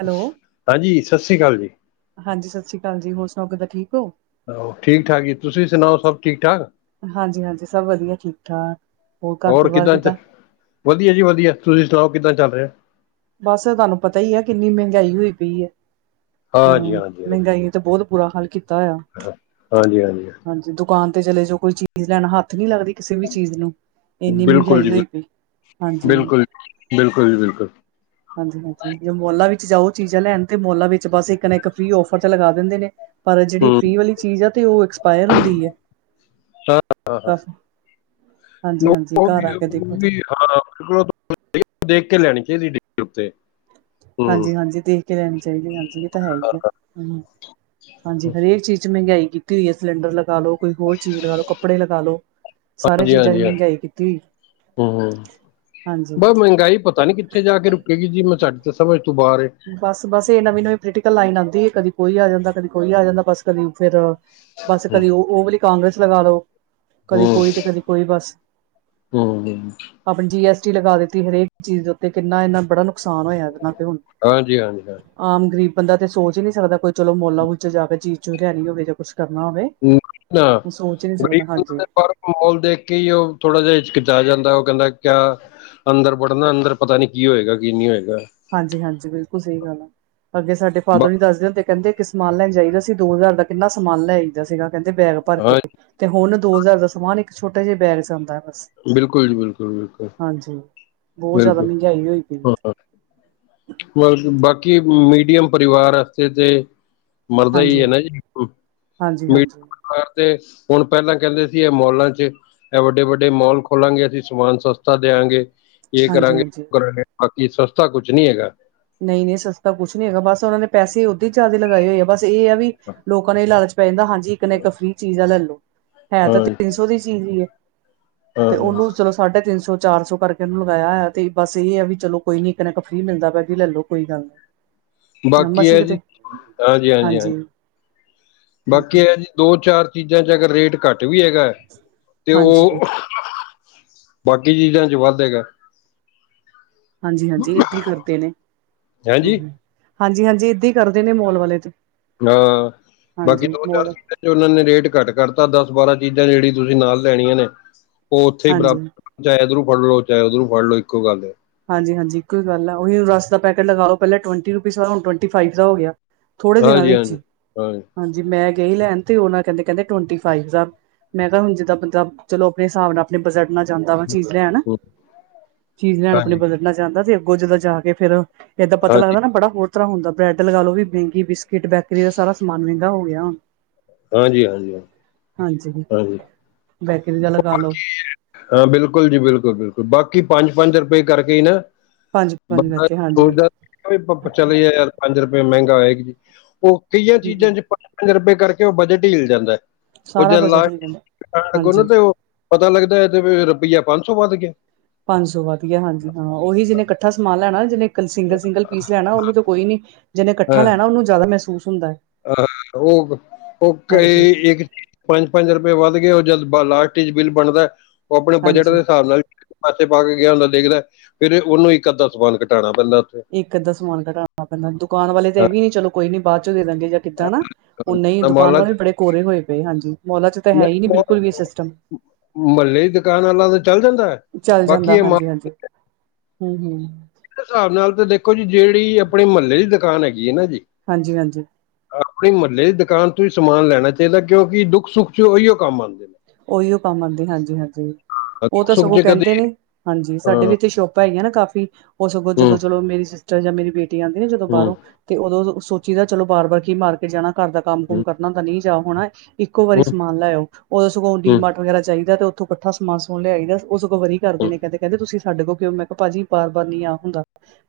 Hello ਹਾਂਜੀ, ਸਸ ਰੀ ਕਾਲ ਜੀ। ਹਾਂਜੀ ਸਸ ਰੀ ਕਾਲ ਜੀ ਹੋਰ ਸਨਾਓ ਕਿੱਦਾਂ ਠੀਕ ਓਂ। ਆਹੋ ਠੀਕ-ਠਾਕ ਜੀ ਤੁਸੀਂ ਸਨਾਓ ਸਬ ਠੀਕ-ਠਾਕ। ਹਾਂਜੀ-ਹਾਂਜੀ ਸਬ ਵਦੀਆ ਠੀਕ-ਠਾਕ ਹੋਰ ਘਰ ਪਰਵਾਰ ਕਿੱਦਾਂ ਵਧੀਆ ਜੀ ਵਧੀਆ, ਤੁਸੀਂ ਸੁਣਾਓ ਕਿੱਦਾਂ ਚੱਲ ਰਿਹਾ? ਬਸ ਤੁਹਾਨੂੰ ਪਤਾ ਹੀ ਆ, ਕਿੰਨੀ ਮਹਿੰਗਾਈ ਹੋਈ ਪਈ ਹੈ, ਹਾਂ ਹਾਂਜੀ ਮਹਿੰਗਾਈ ਤੇ ਬਹੁਤ ਬੁਰਾ ਹਾਲ ਕੀਤਾ ਹੋਇਆ। ਹਾਂਜੀ-ਹਾਂਜੀ। ਹਾਂਜੀ, ਦੁਕਾਨ ਤੇ ਚਲੇ ਜੋ, ਕੋਈ ਚੀਜ਼ ਲੈਣ ਹੱਥ ਨੀ ਲੱਗਦੀ। ਕਿਸੇ ਵੀ ਚੀਜ਼ ਨੂੰ, ਇੰਨੀ ਬਿਲਕੁਲ ਮਹਿੰਗਾਈ ਜੀ ਬਿਲਕੁਲ ਹੋਈ ਪਈ, ਹਾਂਜੀ। ਬਿਲਕੁਲ ਜੀ, ਬਿਲਕੁਲ। ਹਾਂਜੀ-ਹਾਂਜੀ, ਜੇ ਮੋਲਾਂ ਵਿੱਚ ਜਾਓ, ਚੀਜ਼ਾਂ ਲੈਣ ਤੇ, ਮੋਲਾਂ ਵਿੱਚ ਬਸ, ਇੱਕ ਨਾ ਇੱਕ ਫਰੀ ਓਫਰ, ਤਾਂ ਲਗਾ ਦਿੰਦੇ ਨੇ। ਪਰ ਜਿਹੜੀ ਹੂੰ ਫਰੀ ਵਾਲੀ ਚੀਜ਼ ਆ, ਅਤੇ ਉਹ ਐਕਸਪਾਇਰ ਹੁੰਦੀ ਹੈ ਤਾਂ ਕਾਫੀ। ਹਾਂਜੀ-ਹਾਂਜੀ, ਉਹ ਘਰ ਵੀ ਆ ਕੇ ਉਹ ਦੇਖੋ ਤਂ। ਵੀ ਹਾਂ, ਬਿਲ ਦੇਖ ਕੇ ਲੈਣੀ ਚਾਹੀਦੀ [inaudible] ਉੱਤੇ। ਹੂੰ ਹਾਂਜੀ-ਹਾਂਜੀ, ਦੇਖ ਕੇ ਲੈਣੀ ਚਾਹੀਦੀ, ਹਾਂਜੀ। ਤਾਂ ਹੈ ਹੀ ਆ, ਹ ਹਾਂਜੀ ਹਰੇਕ ਚੀਜ਼ ਚ ਮਹਿੰਗਾਈ ਕੀਤੀ ਹੋਈ ਹੈ, ਸਿਲੰਡਰ ਲਗਾ ਲਓ। ਕੋਈ ਹੋਰ ਚੀਜ਼ ਲਗਾ ਲ ਲੋ, ਕੱਪੜੇ ਲਗਾ ਲੋ, ਸਾਰੇ ਹਾਂਜੀ ਚੀਜ਼ਾਂ ਨੇ ਮਹਿੰਗਾਈ ਕੀਤੀ। ਹਾਂਜੀ ਬ ਮਹਿੰਗਾਈ ਪਤਾ ਨੀ, ਕਿੱਥੇ ਜਾ ਕੇ ਰੁਕੇਗੀ ਜੀ, ਮੈਂ ਸਾਡੇ ਤਾਂ ਸਮਝ ਤੋਂ ਬਾਹਰ। ਬਸ-ਬਸ, ਇਹ ਨਵੀਂ-ਨਵੀਂ ਪੋਲੀਟੀਕਲ ਲਾਈਨ ਆਉਂਦੀ ਹੈ, ਕਦੀ ਕੋਈ ਆ ਜਾਂਦਾ, ਕਦੀ ਕੋਈ ਆ ਜਾਂਦਾ, ਬਸ ਕਦੀ ਫੇਰ। ਬਸ ਹੂੰ ਕਦੀ ਉਹ-ਉਹ ਵੀ ਲਈ ਕਾਂਗਰਸ ਲਗਾ ਲੋ। ਕਦੀ ਹੂੰ ਕੋਈ ਤੇ ਕਦੀ ਕੋਈ ਬਸ। ਹੂੰ ਆਪਣੇ ਜੀ ਐਸ ਟੀ ਲਗਾ ਦਿੱਤੀ, ਹਰੇਕ ਚੀਜ਼ ਉੱਤੇ, ਕਿੰਨਾ ਇਨਾ ਬੜਾ ਨੁਕਸਾਨ ਹੋਇਆ, ਇਹਨਾਂ ਤੇ ਹੁਣ। ਹਾਂਜੀ-ਹਾਂਜੀ, ਹਾਂਜੀ। ਆਮ ਗਰੀਬ ਬੰਦਾ ਤੇ ਸੋਚ ਹੀ ਨਹੀਂ ਸਕਦਾ, ਕੋਈ ਚਲੋ ਮੋਲਾ ਬੁਜਾ ਜਾਵੇ, ਚੀਜ ਲੈਣੀ ਹੋਵੇ ਜਾਂ ਕੁੱਛ ਕਰਨਾ ਹੋਵੇ। ਨਹੀਂ ਨਾ ਉਹ ਸੋਚ ਹੀ ਨੀ ਸਕਦਾ ਹਾਂਜੀ ਗ। ਮੋਲ ਦੇਖ ਕੇ ਹੀ, ਉਹ ਥੋੜਾ ਜਿਹਾ ਹਚਕਿਚਾਇ ਜਾਂਦਾ, ਉਹ ਕਹਿੰਦਾ ਕਿਆ। ਅੰਦਰ ਬੜਨਾ, ਅੰਦਰ ਪਤਾ ਨਹੀਂ, ਕੀ ਹੋਏਗਾ, ਕੀ ਨਹੀਂ ਹੋਏਗਾ। ਹਾਂਜੀ-ਹਾਂਜੀ, ਬਿਲਕੁਲ ਸਹੀ ਗੱਲ ਆ, ਅੱਗੇ ਸਾਡੇ ਬ ਫਾਦਰ ਨ ਦੱਸਦੇ ਹੋਂਦੇ ਕਹਿੰਦੇ ਇੱਕ ਸਮਾਨ ਲੈਣ ਜਾਈਦਾ ਸੀ, ਦੋ ਹਜ਼ਾਰ ਦਾ ਕਿੰਨਾ ਸਮਾਨ ਲੈ ਆਈਦਾ ਸੀਗਾ, ਕਹਿੰਦੇ ਬੈਗ ਭਰ ਕੇ। ਹਾਂ ਤੇ ਹੁਣ ਦੋ ਹਜ਼ਾਰ ਦਾ ਸਮਾਨ, ਇੱਕ ਛੋਟੇ ਜਿਹਾ ਬੈਗ ਚ ਆਉਂਦਾ ਹੈ ਬਸ। ਬਿਲਕੁਲ ਜੀ। ਬਿਲਕੁਲ -ਬਿਲਕੁਲ। ਹਾਂਜੀ, ਬਹੁਤ ਜਿਆਦਾ ਮਹਿੰਗਾਈ ਹੋਈ ਪਈ ਹੈ। ਮਲ ਬਾਕੀ, ਮੀਡੀਅਮ ਪਰਿਵਾਰ ਵਸਤੇ ਤੇ। ਮਰਦਾ ਹਾਂਜੀ, ਹੀ ਹੈ ਨਾ ਜੀ। ਹਾਂਜੀ-ਹਾਂਜੀ। ਤੇ ਹੁਣ ਪਹਿਲਾਂ ਕਹਿੰਦੇ ਸੀ, ਇਹ ਮੋਲਾਂ ਚ ਇਹ ਵੱਡੇ ਵੱਡੇ ਮੋਲ ਖੋਲਾਂਗੇ, ਅਸੀਂ ਸਮਾਨ ਸਸਤਾ ਦਿਆਂਗੇ। ਇਹ ਕਰਾਂਗੇ, ਹਾਂਜੀ-ਹਾਂਜੀ, ਉਹ ਕਰਾਂਗੇ, ਬਾਕੀ ਸਸਤਾ ਕੁਛ ਨੀ ਹੈਗਾ। ਨਹੀਂ-ਨਹੀਂ, ਸਸਤਾ ਕੁਛ ਨੀ ਹੈਗਾ, ਬਸ ਉਹਨਾਂ ਨੇ ਪੈਸੇ ਓਦੇ ਹੀ, ਜ਼ਿਆਦਾ ਲਗਾਏ ਹੋਏ ਆ ਬਸ। ਤੇ ਇਹ ਵੀ ਹਾਂ ਲੋਕਾਂ ਨੂੰ ਲਾਲਚ ਪੈ ਜਾਂਦਾ, ਹਾਂਜੀ ਇੱਕ ਨਾ ਇੱਕ ਫ੍ਰਰੀ ਚੀਜ਼ ਆ ਲੈ ਲੋ ਹੈ ਤਾਂ ਤਿੰਨ ਸ ਦੀ ਚੀਜ਼ ਹੀ ਹੈ, ਹਾਂ ਤੇ ਹਾਂ ਉਹਨੂੰ। ਚਲੋ ਸਾਢੇ ਤਿੰਨ ਸੌ ਚਾਰ ਸੌ, ਕਰਕੇ ਉਹਨੂੰ ਲਗਾਇਆ ਹੋਇਆ, ਤੇ ਬਸ ਇਹ ਆ ਵੀ ਚਲੋ, ਕੋਈ ਨੀ ਇੱਕਨਾ ਕੁ ਫਰੀ ਮਿਲਦਾ ਪੈ। ਲੈਲੋ ਕੋਈ ਗੱਲ ਨ ਬਾਕੀ ਆਮਸੀ ਹੈ ਕਿਤੇ, ਜੀ ਹਾਂਜੀ। ਬਾਕੀ ਇਹ ਜੀ, ਦੋ ਚਾਰ ਚੀਜ਼ਾਂ ਚ ਅਗਰ ਰੇਟ ਘੱਟ ਵੀ ਹੈਗਾ, ਤੇ ਹਾਂਜੀ ਉਹ ਬਾਕੀ ਚੀਜ਼ਾਂ ਚ ਵੱਧ ਹੈਗਾ। ਹਾਂਜੀ-ਹਾਂਜੀ ਏਦਾਂ ਹੀ ਕਰਦੇ ਨੇ। ਹੈਂਜੀ ਹਾਂਜੀ-ਹਾਂਜੀ ਏਦਾਂ ਹੀ ਕਰਦੇ ਨੇ, ਮੋਲ ਵਾਲੇ ਤੇ। ਹਾਂ, ਬਾਕੀ ਹਾਂਜੀ ਦੋ ਚਾਰ ਮੋਲ ਸੀ। ਉਹਨਾਂ ਨੇ ਰੇਟ ਘੱਟ ਕਰਤਾ, ਦਸ ਬਾਰਾਂ ਚੀਜ਼ਾਂ ਜਿਹੜੀ ਤੁਸੀਂ, ਨਾਲ ਲੈਣੀਆਂ ਨੇ। ਉਹ ਉੱਥੇ ਹੀ ਹਾਂਜੀ ਬਰਾਬਰ, ਚਾਹੇ ਉਧਰੋਂ ਫੜ ਲੋ ਚਾਹੇ ਉਧਰੋਂ ਫੜ, ਲੋ ਇੱਕੋ ਗੱਲ ਹੈ। ਹਾਂਜੀ, ਹਾਂਜੀ ਇੱਕੋ ਈ ਗੱਲ ਆ ਉਹੀ ਰਸ ਦਾ ਪੈਕਟ ਲਗਾ ਲੋ ਪੈਲੇ ਟਵਨਟੀ ਰੁਪੀਜ਼ ਦਾ ਹੁਣ ਟਵਨਟੀ ਫਾਈਵ ਦਾ ਹੋ ਗਿਆ ਗਿਆ। ਥੋੜੇ ਦਿਨਾਂ ਹਾਂਜੀ ਵਿੱਚ ਈ ਹਾਂਜੀ ਹਾਂਜੀ ਮੈਂ ਗਈ ਲੈਣ ਤੇ ਓ ਨਾ ਕੈਂਦੇ ਕੈਂਦੇ ਟਵਨਟੀ ਫਾਈਵ ਦਾ। ਮੈਂ ਕਿਆ ਹੁਣ ਜਿੱਦਾਂ ਬੰਦਾ ਚਲੋ ਆਪਣੇ ਹਿਸਾਬ ਨਾਲ ਆਪਣੇ ਬਜਟ ਨਾਲ ਜਾਂਦਾ ਵਾ। ਚੀਜ਼ ਲੈਣ, ਚੀਜ਼ ਲੈਣ ਆਪਨੇ ਬਜਟ ਨਾਲ ਜਾਂਦਾ ਜੇ ਅੱਗੋਂ ਜਦੋ ਜਾ ਕੇ ਫੇਰ। ਏਦਾਂ ਪਤਾ ਹਾਂਜੀ ਲਗਦਾ ਨਾ ਬੜਾ ਹੋਰ ਤਰ੍ਹਾਂ ਹੁੰਦਾ ਬਰੈਡ ਲਗਾ ਲੋ ਵੀ ਬਿੰਗੀ ਬਿਸ ਕਿਟ ਬੈਕਰੀ ਦਾ ਸਾਰਾ ਸਮਾਨ ਮਹਿੰਗਾ ਹੋ ਗਿਆ ਹੁਣ। ਹਾਂਜੀ, ਹਾਂਜੀ ਹਾਂ। ਹਾਂਜੀ। ਹਾਂਜੀ। ਬੈਕਰੀ ਦਾ ਲਗਾ ਲੋ। ਹਾਂ ਬਿਲਕੁਲ ਜੀ, ਬਿਲਕੁਲ ਬਿਲਕੁਲ ਬਾਕੀ ਪੰਜ ਪੰਜ ਰੁਪਏ ਕਰਕੇ ਈ ਨਾ। ਪੰਜ ਪੰਜ ਬੰਦਾ ਕਰਕੇ ਹਾਂਜੀ ਹਾਂਜੀ ਸੋਚਦਾ [unintelligible] ਚਲੇ ਗਿਆ ਯਾਰ। ਪੰਜ ਰਪਏ ਮੈਂਗਾ ਹੋਏਗਾ ਜੀ ਓ ਕਈਆਂ ਚੀਜ਼ਾਂ ਹੂੰ, ਚ ਪੰਜ ਪੰਜ ਰੁਪਏ ਕਰਕੇ ਓ ਬਜਟ ਈ ਹਿਲ ਜਾਂਦਾ ਐ। ਓ ਸਾਰਾ ਜਦ ਲਾ ਬਜਟ ਵੀ ਜਾਂਦਾ ਅੱਗੋ ਨਾ ਹਾਂਜੀ ਤੇ ਓ ਪਤਾ ਲੱਗਦਾ ਐ ਤੇ ਰੁਪਈਆ ਪੰਜ ਸੌ ਵੱਧ ਗਿਆ। ਪੰਜ ਸੌ ਵਧ ਗਿਆ ਹਾਂਜੀ ਹਾਂ ਉਹੀ ਜਿਨੇ ਕੱਠਾ ਸਮਾਨ ਲੈਣਾ ਨਾ ਜਿਨੇ। ਸਿੰਗਲ ਸਿੰਗਲ ਪੀਸ ਲੈਣਾ ਉਨੂੰ ਤਾ ਕੋਈ ਨੀ ਜਿਨੇ ਕੱਠਾ ਲੈਣਾ ਉਨੂੰ ਜ਼ਿਆਦਾ ਮਹਿਸੂਸ ਹੁੰਦਾ ਐ। ਹ ਓਗ ਓ ਕਈ। ਇੱਕ ਪੰਜ, ਪੰਜ ਰੁਪਏ ਵੱਧ ਗਏ ਓ ਜਦ ਲਾਸਟ ਚ ਬਿੱਲ ਬਣਦੈ। ਓ ਆਪਣੇ ਬਜਟ ਹਾਂਜੀ ਦੇ ਸਾਬ ਨਾਲ। ਪਾਸੇ ਪਾ ਕੇ ਗਿਆ ਹੁੰਦਾ ਦੇਖਦਾ ਫੇਰ ਉਨੂੰ ਇੱਕ ਅੱਧਾ ਸਮਾਨ ਘਟਾਉਣਾ ਪੈਂਦਾ ਉੱਥੇ। ਇੱਕ ਅੱਧਾ ਸਮਾਨ ਘਟਾਣਾ ਪੈਂਦਾ ਦੁਕਾਨ ਵਾਲੇ ਤੇ ਇ ਵੀ ਨੀ ਚਲੋ ਕੋਈ ਨੀ। ਬਾਅਦ ਚੋਂ ਦੇ ਲਾਂਗੇ ਜਾਂ ਕਿਦਾਂ ਨਾ ਓ ਨਈ ਹਾਂ, ਦੁਕਾਨ ਮਾਲਾਂ ਚ ਵਾਲੇ ਵੀ ਬੜੇ ਕੋਰੇ ਹੋਏ ਪਏ ਹਾਂਜੀ। ਮੋਲਾ ਚ ਤਾਂ ਹੈ ਈ ਨਈ ਨਹੀਂ, ਬਿਲਕੁਲ ਵੀ ਉਹ ਸਿਸਟਮ। ਮਹੱਲੇ ਦੀ ਦੁਕਾਨ ਆਲਾ ਤੇ ਚੱਲ ਜਾਂਦਾ ਐ। ਚੱਲ ਜਾਂਦਾ, ਹਾਂਜੀ ਹਾਂਜੀ ਹੁੰ ਹੁੰ। ਹਿਸਾਬ ਨਾਲ ਤੇ ਦੇਖੋ ਜੀ ਜਿੜੀ ਆਪਣੇ ਮਹੱਲੇ ਦੀ ਦੁਕਾਨ ਹੈਗੀ ਐ ਨਾ ਜੀ। ਹਾਂਜੀ। ਹਾਂਜੀ। ਆਪਣੇ ਮਹੱਲੇ ਦੀ ਦੁਕਾਨ ਤੋਂ ਈ ਸਮਾਨ ਲੈਣਾ ਚਾਈਦਾ ਕਿਉਂਕਿ ਦੁੱਖ ਸੁੱਖ ਚ ਉਈਓ ਕੰਮ ਆਂਦੇ ਨੇ। ਓਹੀਓ ਕੰਮ ਆਂਦੇ ਹਾਂਜੀ ਹਾਂਜੀ ਓ ਦੁੱਖ ਤਾਂ ਸੁੱਖ ਸਗੋਂ ਚ ਕਦੀ ਕੈਂਦੇ ਨੇ ਹਾਂਜੀ ਸਾਡੇ ਵੀ ਹਾਂ, ਇੱਥੇ ਸ਼ੋਪ ਭਾਈ ਆ ਨਾ ਕਾਫ਼ੀ ਓ ਸਗੋਂ ਹੂੰ ਜਦੋਂ ਹੂੰ ਚਲੋ ਮੇਰੀ ਸਿਸਟਰ ਜਾਂ ਮੇਰੀ ਬੇਟੀ ਆਂਦੀ ਨਾ ਜਦੋਂ ਹੂੰ ਬਾਅਰੋਂ। ਤੇ ਉਦੋਂ ਸੋਚੀ ਦਾ ਚਲੋ ਬਾਰ ਬਾਰ ਕੀ ਮਾਰਕੀਟ ਜਾਣਾ ਘਰ ਦਾ ਕੰਮ ਕੁਮ ਹੂੰ ਕਰਨਾ ਤਾਂ ਨੀ ਜਾਣ ਹੋਣਾ ਇੱਕੋ ਵਾਰੀ ਹੂੰ ਹੂੰ, ਸਮਾਨ ਲੈ ਆਓ ਉਦੋਂ ਸਗੋਂ ਡੀ ਹੂੰ, ਮਾਰਟ ਵਗੈਰਾ ਜਾਈਦਾ ਤੇ ਉੱਥੋਂ ਕੱਠਾ ਸਮਾਨ ਸਮੂਣ ਲਿਆਈਦਾ ਓ ਸਗੋਂ ਵਰੀ ਕਰਦੇਨੇ ਕੈਂਦੇ ਕੈਂਦੇ ਤੁਸੀਂ ਸਾਡੇ ਕੋ ਕਿਉ ਨੀ ਮੈਂ ਕੇਆ ਭਾਜੀ ਬਾਰ ਬਾਰ ਨੀ ਆ ਹੁੰਦਾ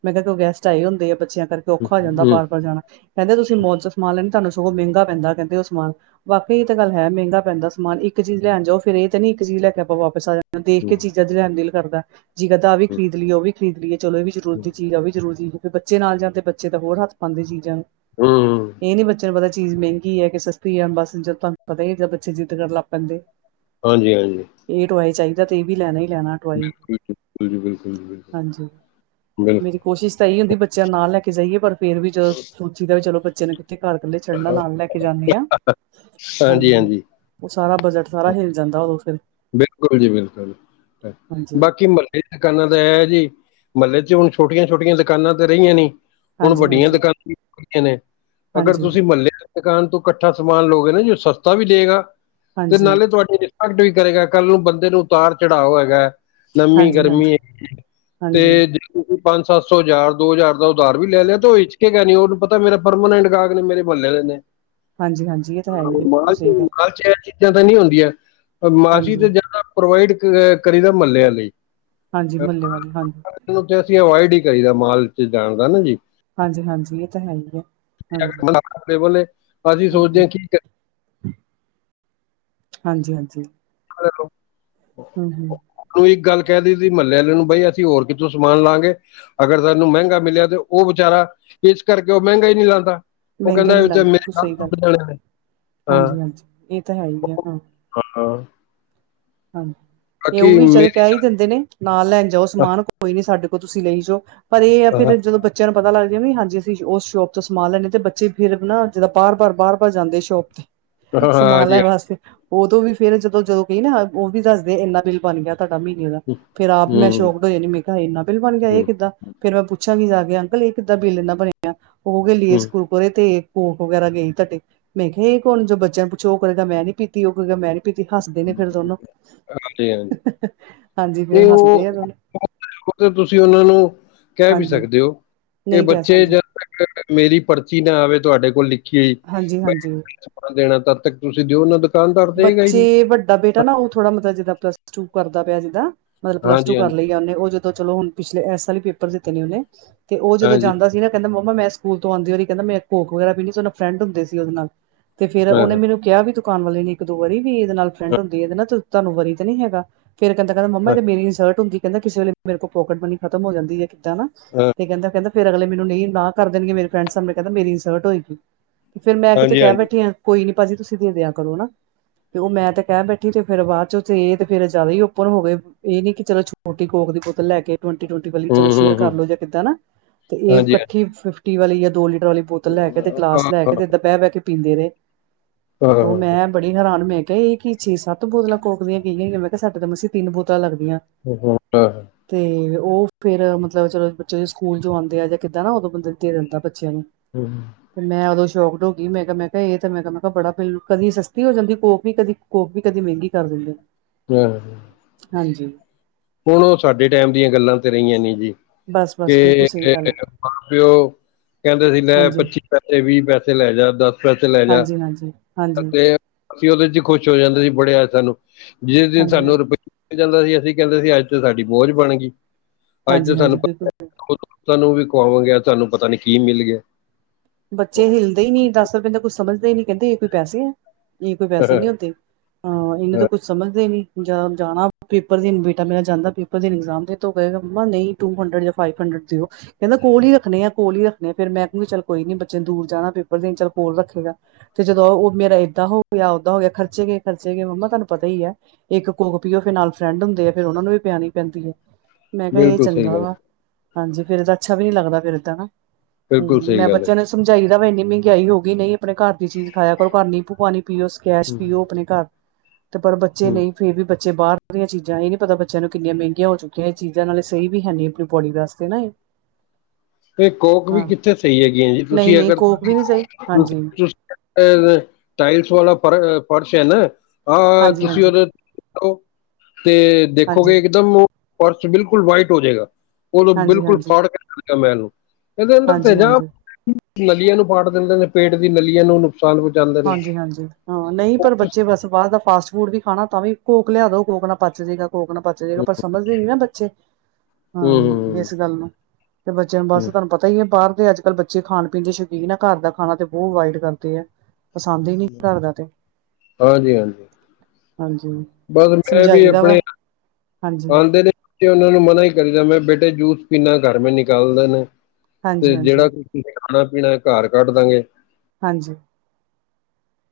ਮੈਂ ਕਿਆ ਕੇ ਗੈਸਟ ਆਏ ਹੁੰਦੇ ਆ ਬੱਚਿਆਂ ਕਰਕੇ ਔਖਾ ਹੂੰ, ਹੋ ਜਾਂਦਾ ਹੂੰ, ਬਾਰ ਬਾਰ ਜਾਣਾ। ਕੈਂਦੇ ਤੁਸੀਂ ਮੌਲ ਚੋ ਸਮਾਨ ਲੈਂਦੇ ਤਾਨੂੰ ਸਗੋਂ ਮੈਂਗਾ ਪੈਂਦਾ ਕੈਂਦੇ ਓ ਸਮਾਨ। ਵਾਕੇ ਏ ਤਾਂ ਗੱਲ ਹੈ ਮੈਂਗਾ ਪੈਂਦਾ ਸਮਾਨ ਇੱਕ ਇੱਕ ਚੀਜ਼ ਲੈਣ ਜਾਓ ਫੇਰ ਏ ਤਾ ਨੀ ਇੱਕ ਚੀਜ਼ ਲੈ ਕੇ ਆਪਾਂ ਵਾਪਿਸ ਆ ਜਾਣਾ ਦੇਖ ਕੇ ਚੀਜ਼ਾਂ ਲੈਣ ਦਿਲ ਕਰਦਾ। ਜੀ ਕਦਾ ਆ ਵੀ ਖਰੀਦ ਲੀਏ ਓ ਵੀ ਖਰੀਦ ਲੀਏ ਚਲੋ ਐ ਵੀ ਜ਼ਰੂਰਤ ਦੀ ਹੂੰ, ਚੀਜ਼ ਆ ਵੀ ਜ਼ਰੂਰੀ ਚੀ ਬੱਚੇ ਨਾਲ ਜਾਣ ਤੇ ਬੱਚੇ ਤਾ ਹੋਰ ਹੱਥ ਪਾਂਦੇ ਚੀਜ਼ਾਂ ਨੂੰ ਹੂੰ, ਏ ਨੀ ਬੱਚਿਆਂ ਨੂੰ ਪਤਾ ਚੀਜ਼ ਮੈਂਗੀ ਐ ਕਿ ਸਸ ਓਈ ਆ ਬਸ ਜਦ ਤਾਨੂੰ ਪਤਾ ਈ ਏ ਜ ਬੱਚੇ ਜਿੱਦ ਕਰਨ ਲੱਗ ਪੈਂਦੇ। ਹਾਂਜੀ ਹਾਂਜੀ ਇਹ ਟਵਾਏ ਚਾਈਦਾ ਤੇ ਏ ਵੀ ਲੈਣਾ ਈ ਲੈਣਾ। ਟੋਆਏ ਬਿਲਕ ਜੀ ਬਿਲਕੁਲ ਜੀ ਬਿਲਕੁਲ ਜੀ ਬਿਲਕੁਲ ਹਾਂਜੀ। ਮੇਰੀ ਬਿਲਕੁਲ ਕੋਸ਼ਿਸ਼ ਤਾਂ ਏ ਈ ਹੁੰਦੀ ਬੱਚਿਆਂ ਨੂੰ ਨਾ ਲੈ ਕੇ ਜਾਈਏ ਪਰ ਫੇਰ ਵੀ ਜਦੋਂ ਜਿਦਾ ਵੀ ਚਲੋ ਬੱਚੇ ਨੂੰ ਕਿੱਥੇ ਘਰ ਕੱਲੇ ਛੱਡਨਾ ਨਾਲ ਲੈ ਕੇ ਜਾਂਨੀ ਆਂ ਹਾਂ ਹਾਂਜੀ ਜੀ। ਹਾਂਜੀ ਸਾਰਾ ਬਜਟ ਸਾਰਾ ਹਿਲ ਜਾਂਦਾ ਉਦੋਂ ਫਿਰ ਬਿਲਕੁਲ ਜੀ ਬਿਲਕੁਲ ਹਾਂਜੀ। ਬਾਕੀ ਮ ਇਹ ਦੁਕਾਨਾਂ ਤਾਂ ਇਹ ਜੀ ਮਹੱਲੇ ਚ ਹੁਣ ਛੋਟੀਆਂ ਛੋਟੀਆਂ ਦੁਕਾਨਾਂ ਤੇ ਰਹੀਆਂ ਨੀ ਹੁਣ ਹਾਂਜੀ ਵੱਡੀਆਂ ਹਾਂਜੀ ਦੁਕਾਨਾਂ ਵੀ ਹੈਗੀਆਂ ਨੇ ਅਗਰ ਹਾਂਜੀ ਤੁਸੀਂ ਮਹੱਲੇ ਦੁਕਾਨ ਤੋਂ ਇਕੱਠਾ ਸਮਾਨ ਲੋ ਨਾ ਜੀ ਸਸਤਾ ਵੀ ਦੇਏਗਾ ਤੇ ਹਾਂਜੀ ਨਾਲੇ ਤੁਹਾਡੀ ਰਿਸਪੈਕਟ ਵੀ ਕਰੇਗਾ ਕੱਲ ਨੂੰ ਬੰਦੇ ਨੂੰ ਉਤਾਰ ਚੜਾਓ ਹੈਗਾ ਨਮੀ ਹਾਂਜੀ ਗਰਮੀ ਹਾਂਜੀ ਹੈਗੀ ਤੇ ਹਾਂਜੀ ਪੰਜ ਸੱਤ ਸੌ ਹਜ਼ਾਰ ਦੋ ਹਜ਼ਾਰ ਦਾ ਉਧਾਰ ਵੀ ਲੈ ਲਿਆ ਤੇ ਉਹ ਹਿਚਕੇ ਗਾ ਨੀ ਉਹਨੂੰ ਪਤਾ ਮੇਰਾ ਪਰਮਾਨੈਂਟ ਗਾਹਕ ਨੇ ਮੇਰੇ ਮਹੱਲੇ ਦੇ ਨੇ ਹਾਂਜੀ ਹਾਂਜੀ ਇਹ ਤਾਂ ਹੈ ਹੀ ਹੈ ਮਾਲ ਬਿਲਕੁਲ ਸਹੀ ਗੱਲ ਮਾਲ ਚ ਇਹ ਚੀਜ਼ਾਂ ਤਾਂ ਨਹੀਂ ਹੁੰਦੀਆਂ ਮਾਲ ਚ ਵੀ ਤਾਂ ਹਾਂਜੀ ਜ਼ਿਆਦਾ ਪ੍ਰੋਵਾਈਡ ਕਰੀਦਾ ਮਹੱਲਿਆਂ ਲਈ ਹਾਂਜੀ ਮਹੱਲੇ ਵਾਲੀ ਹਾਂਜੀ ਤੇ ਅਸੀਂ ਅਵੋਇਡ ਹੀ ਕਰੀ ਦਾ ਮਾਲ ਚ ਜਾਣ ਦਾ ਨਾ ਜੀ ਹਾਂਜੀ ਹਾਂਜੀ ਇਹ ਤਾਂ ਹੈ ਹੀ ਹੈ ਹਾਂਜੀ ਬੋਲੇ ਅਸੀਂ ਹਾਂਜੀ ਸੋਚਦੇ ਕਿ ਹਾਂਜੀ ਹਾਂਜੀ ਹੈਲੋ ਹੂੰ ਹੂੰ ਉਹਨੂੰ ਇੱਕ ਗੱਲ ਕਹਿ ਦਈ ਦੀ ਮਹੱਲੇ ਆਲੇ ਨੂੰ ਬਈ ਅਸੀਂ ਹੋਰ ਕਿੱਥੋਂ ਸਮਾਨ ਲਾਂਗੇ ਅਗਰ ਸਾਨੂੰ ਮਹਿੰਗਾ ਮਿਲਿਆ ਤੇ ਉਹ ਵਿਚਾਰਾ ਇਸ ਕਰਕੇ ਉਹ ਮਹਿੰਗਾ ਈ ਨੀ ਲਾਦਾ ਉਹ ਮਹਿੰਗਾ ਹੀ ਕਹਿੰਦਾ ਨਹੀਂ ਲਾਉਂਦਾ ਮੇਰੇ ਬਿਲਕੁਲ ਗਾਹਕ ਸਹੀ ਗੱਲ ਟੁਟ ਜਾਣੇ ਆ, ਹਾਂਜੀ ਹਾਂਜੀ ਇਹ ਤਾਂ ਹੈ ਹੀ ਆ ਹਾਂ ਹਾਂ ਤੇ ਉਹ ਬਾਕੀ ਵੀ ਵਿਚਾਰੇ ਮੇਰੀ ਕਹਿ ਈ ਦਿੰਦੇ ਨੇ ਨਾਲ ਲੈਣ ਜਾਓ ਸਮਾਨ ਕੋਈ ਨੀ ਸਾਡੇ ਕੋਲ ਤੁਸੀਂ ਲਈ ਜਾਓ ਪਰ ਇਹ ਆ ਹਾਂ ਫਿਰ ਜਦੋਂ ਬੱ ਚਿਆਂ ਨੂੰ ਪਤਾ ਲੱਗਦਾ ਵੀ ਹਾਂਜੀ ਅਸੀਂ ਉਸ ਸ਼ੋਪ ਤੋਂ ਸਮਾਨ ਲੈਂਦੇ ਤੇ ਬੱਚੇ ਫਿਰ ਨਾ ਜਿੱਦਾਂ ਬਾਰ ਬਾਰ ਬਾਰ ਬਾਰ ਜਾਂਦੇ ਸ਼ੋਪ ਤੇ ਸਮਾਨ ਹਾਂਜੀ ਲੈਣ ਵਾਸਤੇ ਉਦੋਂ ਵੀ ਫੇਰ ਜਦੋਂ ਜਦੋਂ ਕਹੀ ਨਾ ਉਹ ਵੀ ਦੱਸਦੇ ਇੰਨਾ ਬਿੱਲ ਬਣ ਗਿਆ ਸਾਡਾ ਮੀਨੇ ਦਾ ਹਾਂਜੀ ਫਿਰ ਮੈਂ ਆਪ ਹੂੰ ਸ਼ੌਕਡ ਹੋ ਜਾਨੀ ਮੈਂ ਕਿਹਾ ਹਾਏ ਇੰਨਾ ਬਿਲ ਬਣ ਗਿਆ ਇਹ ਹੂੰ ਕਿੱਦਾਂ ਫੇਰ ਮੈਂ ਪੁੱਛਾਂਗੀ ਜਾ ਕੇ ਅੰਕਲ ਇਹ ਕਿੱਦਾਂ ਬਿੱਲ ਇਨਾਂ ਬਣਿਆ ਉਹ ਕਹਿਣਗੇ ਹੂੰ ਲੇਜ ਕੁ ਰਕਰੇ ਤੇ ਕੋਕ ਵਗੈਰਾ ਗਈ ਤਾਡੇ ਮੈਂ ਕਿਹਾ ਇਹ ਕੋਣ ਜਦੋਂ ਬੱਚਿਆਂ ਨੂੰ ਪੁੱਛੋ ਉਹ ਕਹੇਗਾ ਮੈਂ ਨੀ ਪੀਤੀ ਉਹ ਕਹੇਗਾ ਮੈਂ ਨੀ ਉਚੀ ਹੱਸਦੇ ਨੇ ਫੇਰ ਦੋਨੋ ਅੱਛਾ ਹਾਂਜੀ ਫੇਰ ਨਹੀਂ ਹੱਸਦੇ ਆ ਦੋਨੋ ਉਹ ਤੁਸੀਂ ਉਹਨਾਂ ਨੂੰ ਕਹਿ ਵੀ ਹਾਂਜੀ ਸਕਦੇ ਓ ਨਹੀਂ ਕਹਿ ਸਕਦੇ ਮੇਰੀ ਪਰਚੀ ਨਾ ਆਵੇ ਤੁਹਾਡੇ ਕੋਲ ਲਿਖੀ ਹੋਈ ਹਾਂਜੀ ਹਾਂਜੀ ਦੇਣਾ ਤਦ ਤਕ ਤੁਸੀਂ ਦਿਓ ਨਾ ਦੁਕਾਨਦਾਰ ਦੇਏਗਾ ਈ ਨੀ ਸਾਡਾ ਬੇਟਾ ਨਾ ਉਹ ਥੋੜਾ ਮਤਲਬ ਜਿੱਦ ਪਲਸ ਟੂ ਕਰਦਾ ਪਿਆ ਜਿੱਦ ਮਲ ਪਲੱਸ ਟੂ ਹਾਂਜੀ ਕਰ ਹਾਂਜੀ ਲਈ ਉਹਨੇ ਉਹ ਜਦ ਚਲੋ ਹੁਣ ਪਿਛਲੇ ਇਸ ਸਾਲ ਈ ਪੇਪਰ ਦਿੱਤੇ ਨੇ ਉਹਨੇ ਤੇ ਉਹ ਜਦੋਂ ਹਾਂਜੀ ਜਾਂਦਾ ਸੀ ਨਾ ਕਹਿੰਦਾ ਮੰਮਾ ਮੈਂ ਸਕੂਲ ਤੋਂ ਆਂਦੇ ਵਾਰੀ ਕਹਿੰਦਾ ਮੈਂ ਕੋਕ ਵਗੈਰਾ ਪੀਲੀ ਸੀ ਉਹ ਫਰੈਂਡ ਹੁੰਦੇ ਸੀ ਉਹਦੇ ਨਾਲ ਤੇ ਫ਼ਿਰ ਹਾਂ ਉਹਨੇ ਹਾਂ ਮੈਨੂੰ ਕਿਹਾ ਵੀ ਦੁਕਾਨ ਵਾਲੇ ਨੇ ਇੱਕ ਦੋ ਵਾਰੀ ਵੀ ਇਹਦੇ ਨਾਲ ਫਰੈਂਡ ਹੁੰਦੀ ਏ ਇਹਦੇ ਨਾ ਤੇ ਤੁਹਾਨੂੰ ਵਰੀ ਤਾਂ ਨੀ ਹੈਗਾ ਫੇਰ ਕਹਿੰਦਾ ਕਹਿੰਦਾ ਮੰਮਾ ਇਹ ਹਾਂ ਤਾਂ ਮੇਰੀ ਇਨਸਲਟ ਹੁੰਦੀ ਕਹਿੰਦੀ ਕਿਸੇ ਵੇਲੇ ਮੇਰੇ ਕੋਲ ਪੋਕਟ ਮਨੀ ਖਤਮ ਹੋ ਜਾਂਦੀ ਏ ਤੇ ਕਹਿੰਦਾ ਕਹਿੰਦਾ ਫੇਰ ਅਗਲੇ ਮੈਨੂੰ ਨਹੀਂ ਨਾ ਕਰ ਦੇਣਗੇ ਮੇਰੇ ਫਰੇਡ ਸਾਹਮਣੇ ਕਹਿੰਦੀ ਮੇਰੀ ਇਨਸਟ ਹੋਏਗੀ ਫਿਰ ਮੈਂ ਕਿਤੇ ਹਾਂਜੀ ਕਹਿ ਹਾਂਜੀ ਬੈਠੀ ਆ ਕੋਈ ਭਾਜੀ ਤੁਸੀਂ ਦੇ ਦਿਆਂ ਕਰੋ ਨਾ ਤੇ ਉਹ ਮੈਂ ਤੇ ਕਹਿ ਬੈਠੀ ਤੇ ਫੇਰ ਬਾਅਦ ਚ ਉਥੇ ਇਹ ਤੇ ਫੇਰ ਜ਼ਿਆਦਾ ਹੀ ਓਪਨ ਹੋ ਗਏ ਇਹ ਨੀ ਕਿ ਚਲੋ ਛੋਟੀ ਕੋਕ ਦੀ ਬੋਤਲ ਲੈ ਕੇ ਟਵਟੀ ਟਵਟੀ ਵਾਲੀ ਹੂੰ ਚਲੋ ਹੂੰ ਸ਼ੇਅਰ ਹੂੰ ਕਰ ਲੋ ਜੀ ਕਿੱਦਾਂ ਨਾ ਤੇ ਇਹ ਹਾਂਜੀ ਹਾਂ ਕੱਠੀ ਫਿਫਟੀ ਵਾਲੀ ਜਾਂ ਦੋ ਲੀਟਰ ਵਾਲੀ ਬੋਤਲ ਲੈ ਕੇ ਤੇ ਗਲਾਸ ਹਾਂ ਲੈ ਕੇ ਤੇ ਦੁਪਹਿਰੇ ਬਹਿ ਕੇ ਪੀਂਦੇ ਰਹੇ ਤੇ ਮੈਂ ਬੜੀ ਹੈਰਾਨ ਮੈਂ ਕਿਹਾ ਇਹ ਕੀ ਚੀਜ਼ ਸੱਤ ਬੋਤਲਾਂ ਕੋਕ ਦੀਆਂ ਪੀ ਗਿਆਂ ਮੈਂ ਕਿਹਾ ਸਾਡੇ ਤਾਂ ਮਸੇ ਤਿੰਨ ਬੋਤਲਾਂ ਲੱਗਦੀਆਂ। [unintelligible] ਤੇ ਉਹ ਫੇਰ ਮਤਲਬ ਚਲੋ ਬੇ ਸਕੂਲ ਜੋ ਆਉਂਦੇ ਆ ਜਾਂ ਕਿੱਦਾਂ ਨਾ ਉਦੋਂ ਬੰਦਾ ਦੇ ਦਿੰਦਾ ਬੱਚਿਆਂ ਨੂੰ [inaudible] ਤੇ ਮੈਂ ਉਦੋਂ [unintelligible] ਹੋ ਗਈ ਮੈਂ ਕਿਹਾ ਮੈਂ ਕਿਹਾ ਇਹ ਤੇ ਮੈਂ ਕਿਹਾ ਮੈਂ ਕਿਹਾ ਬੜਾ ਕਦੀ ਸਸਤ ਫ੍ਰੀ ਹੋ ਜਾਂਦੀ ਕੋਜ ਵੀ ਕਦੀ ਕੋਕ ਵੀ ਕਦੀ ਮਹਿੰਗੀ ਕਰ ਦਿੰਦੇ। [unintelligible] ਹਾਂਜੀ। ਹੁਣ ਉਹ ਸਾਡੇ ਟੈਮ ਦੀਆਂ ਗੱਲਾਂ ਤੇ ਰਹੀਆਂ ਨੀ ਜੀ। ਬਸ-ਬਸ ਬਿਲਕੁਲ ਤੇ ਸਹੀ ਗੱਲ ਆ [unintelligible] ਮਾਂ ਪਿਓ ਕਹਿੰਦੇ ਸੀ ਲੈ ਹਾਂਜੀ, ਪੱਚੀ ਪੈਸੇ ਵੀਹ ਪੈਸੇ ਲੈ ਜਾ ਦਸ ਪੈਸੇ ਲੈ ਜਾ ਹਾਂਜੀ-ਹਾਂਜੀ, ਹਾਂਜੀ, ਅੱਦੇ ਅਸੀਂ ਉਹਦੇ ਚ ਈ ਖੁਸ਼ ਹੋ ਜਾਂਦੇ ਸੀ ਬੜੇ ਆ ਸਾਨੂੰ ਜਿਸ ਦਿਨ ਸਾਨੂੰ ਹਾਂਜੀ-ਹਾਂਜੀ। ਰੁਪਈਆ ਮਿਲ ਜਾਂਦਾ ਸੀ ਅਸੀਂ ਕਹਿੰਦੇ ਸੀ ਅੱਜ ਤੇ ਸਾਡੀ ਬੋਝ ਬਣ ਗਈ ਅੱਜ ਤੇ ਹਾਂਜੀ-ਹਾਂਜੀ ਸਾਨੂੰ [unintelligible] ਬਿਲਕੁਲ ਤੁਵਾਨੂੰ ਵੀ ਖੁਵਾਵਾਂਗੇ ਆਜ ਸਾਨੂੰ ਪਤਾ ਨੀ ਕੀ ਮਿਲ ਗਿਆ। ਬੱਚੇ ਹਿੱਲਦੇ ਈ ਨੀ ਦਸ ਰੁਪਏ ਤਾਂ ਕੁਛ ਸਮਝਦੇ ਈ ਨੀ ਕਹਿੰਦੇ ਇਹ ਕੋਈ ਪੈਸੇ ਹੈ ਇਹ ਕੋਈ ਪੈਸੇ ਨਹੀਂ ਹੁੰਦੇ। ਹਾਂ ਇਹਨੂੰ ਤਾਂ ਕੁੱਛ ਸਮਝਦੇ ਇ ਨੀ ਜਾਂ ਜਾਣਾ ਪੇਪਰ ਦੇਣ ਬੇਟਾ ਮੇਰਾ ਜਾਂਦਾ ਸੀ। ਫ਼ਸ਼ਟ ਡੇ ਇਗਜ਼ਾਮ ਤੇ ਓਹ ਕਹੇਗਾ ਮੰਮਾ ਨਹੀਂ ਟੂ ਹੰਡਰਡ ਜਾਂ ਫਾਈਵ ਹੰਡਰਡ ਦਿਓ ਕਹਿੰਦਾ ਕੋਲ ਈ ਰੱਖਣੇ ਆ ਕੋਲ ਈ ਰੱਖਣੇ ਆ ਫੇਰ ਮੈਂ ਕਹਯਾ ਚੱਲ ਕੋਈ ਨੀ ਬੱਚੇ ਦੂਰ ਜਾਣਾ ਪੇਪਰ ਦੇਨ ਚਲ ਕੋਲ ਰੱਖੇਗਾ ਫ਼ੇਰ ਜਦੋਂ ਉਹ ਮੇਰਾ ਏਦਾਂ ਹੋ ਗਿਆ ਓਦਾਂ ਹੋ ਗਿਆ ਖਰਚੇ ਗਏ ਖਰਚੇ ਗਏ ਮੰਮਾ ਤੁਵਾਨੂੰ ਪਤਾ ਈ ਹੈ ਇੱਕ ਕੋਕ ਪੀਓ ਫਿਰ ਨਾਲ ਫਰੈਂਡ ਹੁੰਦੇ ਆ ਫੇਰ ਉਹਨਾ ਨੂੰ ਵੀ ਪਿਆਣੀ ਪੈਂਦੀ ਹੈ। ਮੈਂ ਕਿਹਾ ਇਹ ਬਿਲਕੁਲ ਸਹੀ ਚੰਗਾ ਗੱਲ ਵਾ ਹਾਂਜੀ ਫੇਰ ਤਾਂ ਅੱਛਾ ਵੀ ਨਹੀਂ ਲੱਗਦਾ ਫੇਰ ਏਦਾਂ ਨਾ ਬਿਲਕੁਲ ਸਹੀ ਮੈ ਬ ਗੱਲ ਹੈ ਸਮਝਾਈ ਦਾ ਵਾ ਇੰਨੀ ਮਹਿੰਗਾਈ ਹੋ ਗਈ ਨਹੀਂ ਆਪਣੇ ਘਰ ਦੀ ਚੀਜ਼ ਖਾਯਾ ਕਰੋ ਪਾਵੇਂ ਨੀਬੂ ਪਾਣੀ ਪੀਓ [unintelligible] ਹੂੰ ਪੀਓ ਆਪਣੇ ਘਰ। ਤੇ ਪਰ ਬੱਚੇ ਹੂੰ ਨਹੀਂ ਫੇਰ ਵੀ ਬੱਚੇ ਬਾਹਰ ਦੀਆਂ ਚੀਜ਼ਾਂ ਇਹ ਨੀ ਪਤਾ ਬੱਚਿਆਂ ਨੂੰ ਕਿੰਨੀਆਂ ਮਹਿੰਗੀਆਂ ਹੋ ਚੁੱਕੀਆਂ ਇਹ ਚੀਜ਼ਾਂ ਨਾਲੇ ਸਹੀ ਵੀ ਹੈਨੀ ਆਪਣੀ ਬੋਡੀ ਵਾਸਤੇ ਨਾ ਐਹ। ਤੇ ਕੋਕ ਵੀ ਕਿੱਥੇ ਸਹੀ ਹੈਗੀਆਂ ਜੀ ਨਹੀਂ ਤੁਸੀਂ ਨਹੀਂ ਅਗਰ ਕੋਕ ਵੀ ਨੀ ਸਹੀ [unintelligible] ਹਾਂਜੀ ਅਗਰ ਟਾਇਲਸ ਵਾਲਾ ਫ਼ਰਸ਼ ਹੈ ਨਾ ਆਹ ਹਾਂਜੀ ਤੁਸੀਂ ਹਾਂਜੀ ਉਹਦੇ ਤੇ ਹਾਂਜੀ ਦੇਖੋਗੇ ਇੱਕਦਮ ਫ਼ਰਸ਼ ਬਿਲਕੁਲ ਵਾਈਟ ਹੋ ਜਾਏਗਾ। ਔਰ ਓਹ ਹਾਂਜੀ ਹਾਂਜੀ ਬਿਲਕੁਲ ਹਾਂਜੀ ਫ਼ਾੜ ਕੇ ਰਖੇਗਾ ਮੈਲ ਨੂੰ ਇਹਦੇ ਅੰਦਰ ਹਾਂਜੀ ਤੇਜਾਬ ਨਲੀਆਂ ਨੂੰ ਪਾੜ ਦਿੰਦਾ ਨੇ ਪੇਟ ਦੀ ਨਲੀਆਂ ਨੂੰ ਨੂੰ। ਨੁਕਸਾਨ ਪਹੁੰਚਾ ਦਿੰਦਾ। ਹਾਂਜੀ-ਹਾਂਜੀ ਹਾਂ ਨਹੀਂ ਪਰ ਬੱਚੇ ਬਸ ਬਾਹਰ ਦਾ ਫਾਸਟ ਫੂਡ ਵੀ ਹੈਨਾ ਤਾਂ ਵੀ ਕੋਕ ਲਿਆ ਦਓ ਕੋਕ ਨਾਲ ਪਚ ਜੇਗਾ ਕੋਕ ਨਾਲ ਪਚ ਜੇ ਆਪਾਂ ਸਮਝਦੇ ਨਹੀਂ ਨਾ ਬੱਚੇ, ਹੂੰ ਹਾਂ, ਇਸ ਗੱਲ ਨੂੰ ਤੇ ਬੱਚਿਆਂ ਨੂੰ ਬਸ ਹੂੰ ਤੁਵਾਨੂੰ ਪਤਾ ਇ ਹੈ ਬਾਹਰ ਦੇ ਅੱਜ ਕੱਲ ਬੱਚੇ ਖਾਣ ਦੇ ਸ਼ੌਕੀਨ ਆ ਘਰ ਦਾ ਖਾਣਾ ਤੇ ਬਹੁ ਅਵਾਇਡ ਕਰਦੇ ਹੈ। ਪਸੰਦ ਈ ਨਹੀਂ ਘਰ ਦਾ ਤੇ, ਹਾਂਜੀ ਹਾਂਜੀ ਹਾਂਜੀ। ਬਸ ਮੈਂ ਵੀ ਸਮਝਾਈ ਦਾ ਵਾ ਆਪਣੇ ਹਾਂਜੀ ਆਂਦੇ ਨੇ ਤੇ ਉਹਨਾਂ ਨੂੰ ਮਨਾ ਹੀ ਕਰੀਦਾ ਮੈਂ ਬੇਟੇ ਜੂਸ ਪੀਨਾ ਘਰ [unintelligible] ਹਾਂਜੀ ਤੇ ਹਾਂਜੀ ਜੇੜਾ ਖਾਣਾ ਪੀਣਾ ਘਰ ਕਾਢ ਦਾਂਗੇ। ਹਾਂਜੀ।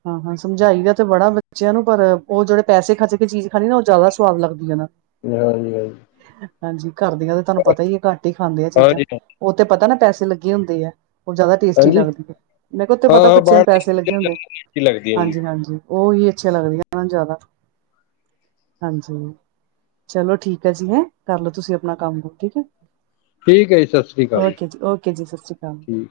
ਹਾਂ ਹਾਂ ਸਮਝਾਈ ਦਾ ਤੇ ਬੜਾ ਬੱਚਿਆਂ ਨੂੰ ਪਰ ਉਹ ਜੇੜੇ ਪੈਸੇ ਖਰਚ ਕੇ ਚੀਜ਼ ਖਾਦੀ ਨਾ ਉਹ ਜਾਦਾ ਸਵਾਦ ਲੱਗਦੀ ਏਹਨਾਂ ਹਾਂਜੀ ਹਾਂਜੀ ਨੂੰ। ਹਾਂਜੀ ਘਰ ਦੀਆਂ ਤੇ ਤੁਵਾਨੂੰ ਪਤਾ ਈ ਏ ਘੱਟ ਈ ਖਾਂਦੇ ਆ ਚੀਜ਼ਾਂ। ਹਾਂਜੀ ਉਹ ਤੇ ਪਤਾ ਨਾ ਪੈਸੇ ਲੱਗੇ ਹੁੰਦੇ ਆ ਉਹ ਜ਼ਿਆਦਾ ਟੇਸਟੀ ਹਾਂਜੀ ਲੱਗਦੀ ਹੈ। ਮੈਂ ਕਿਹਾ ਉੱਥੇ ਹਾਂ ਪਤਾ ਹਾਂ ਬੱਚਿਆਂ ਨੂੰ ਬਾਹਰ ਪੈਸੇ ਲੱਗੇ ਹੁੰਦੇ ਦੀ ਲੱਗਦੀ ਹੈ ਜੀ ਹਾਂਜੀ ਹਾਂ। ਹਾਂਜੀ ਉਹੀ ਅੱਛੀਆਂ ਲੱਗਦੀਆਂ ਨਾ ਜ਼ਿਆਦਾ ਹਾਂਜੀ। ਚਲੋ ਠੀਕ ਹੈ ਜੀ ਹੈਂ ਕਰਲੋ ਤੁਸੀਂ ਆਪਣਾ ਕੰਮ ਠੀਕ ਹੈ। ਠੀਕ ਹੈ ਜੀ ਸਤਿ ਸ੍ਰੀ ਅਕਾਲ ਓਕੇ ਜੀ ਓਕੇ ਜੀ ਸਤਿ ਸ੍ਰੀ ਅਕਾਲ, ਠੀਕ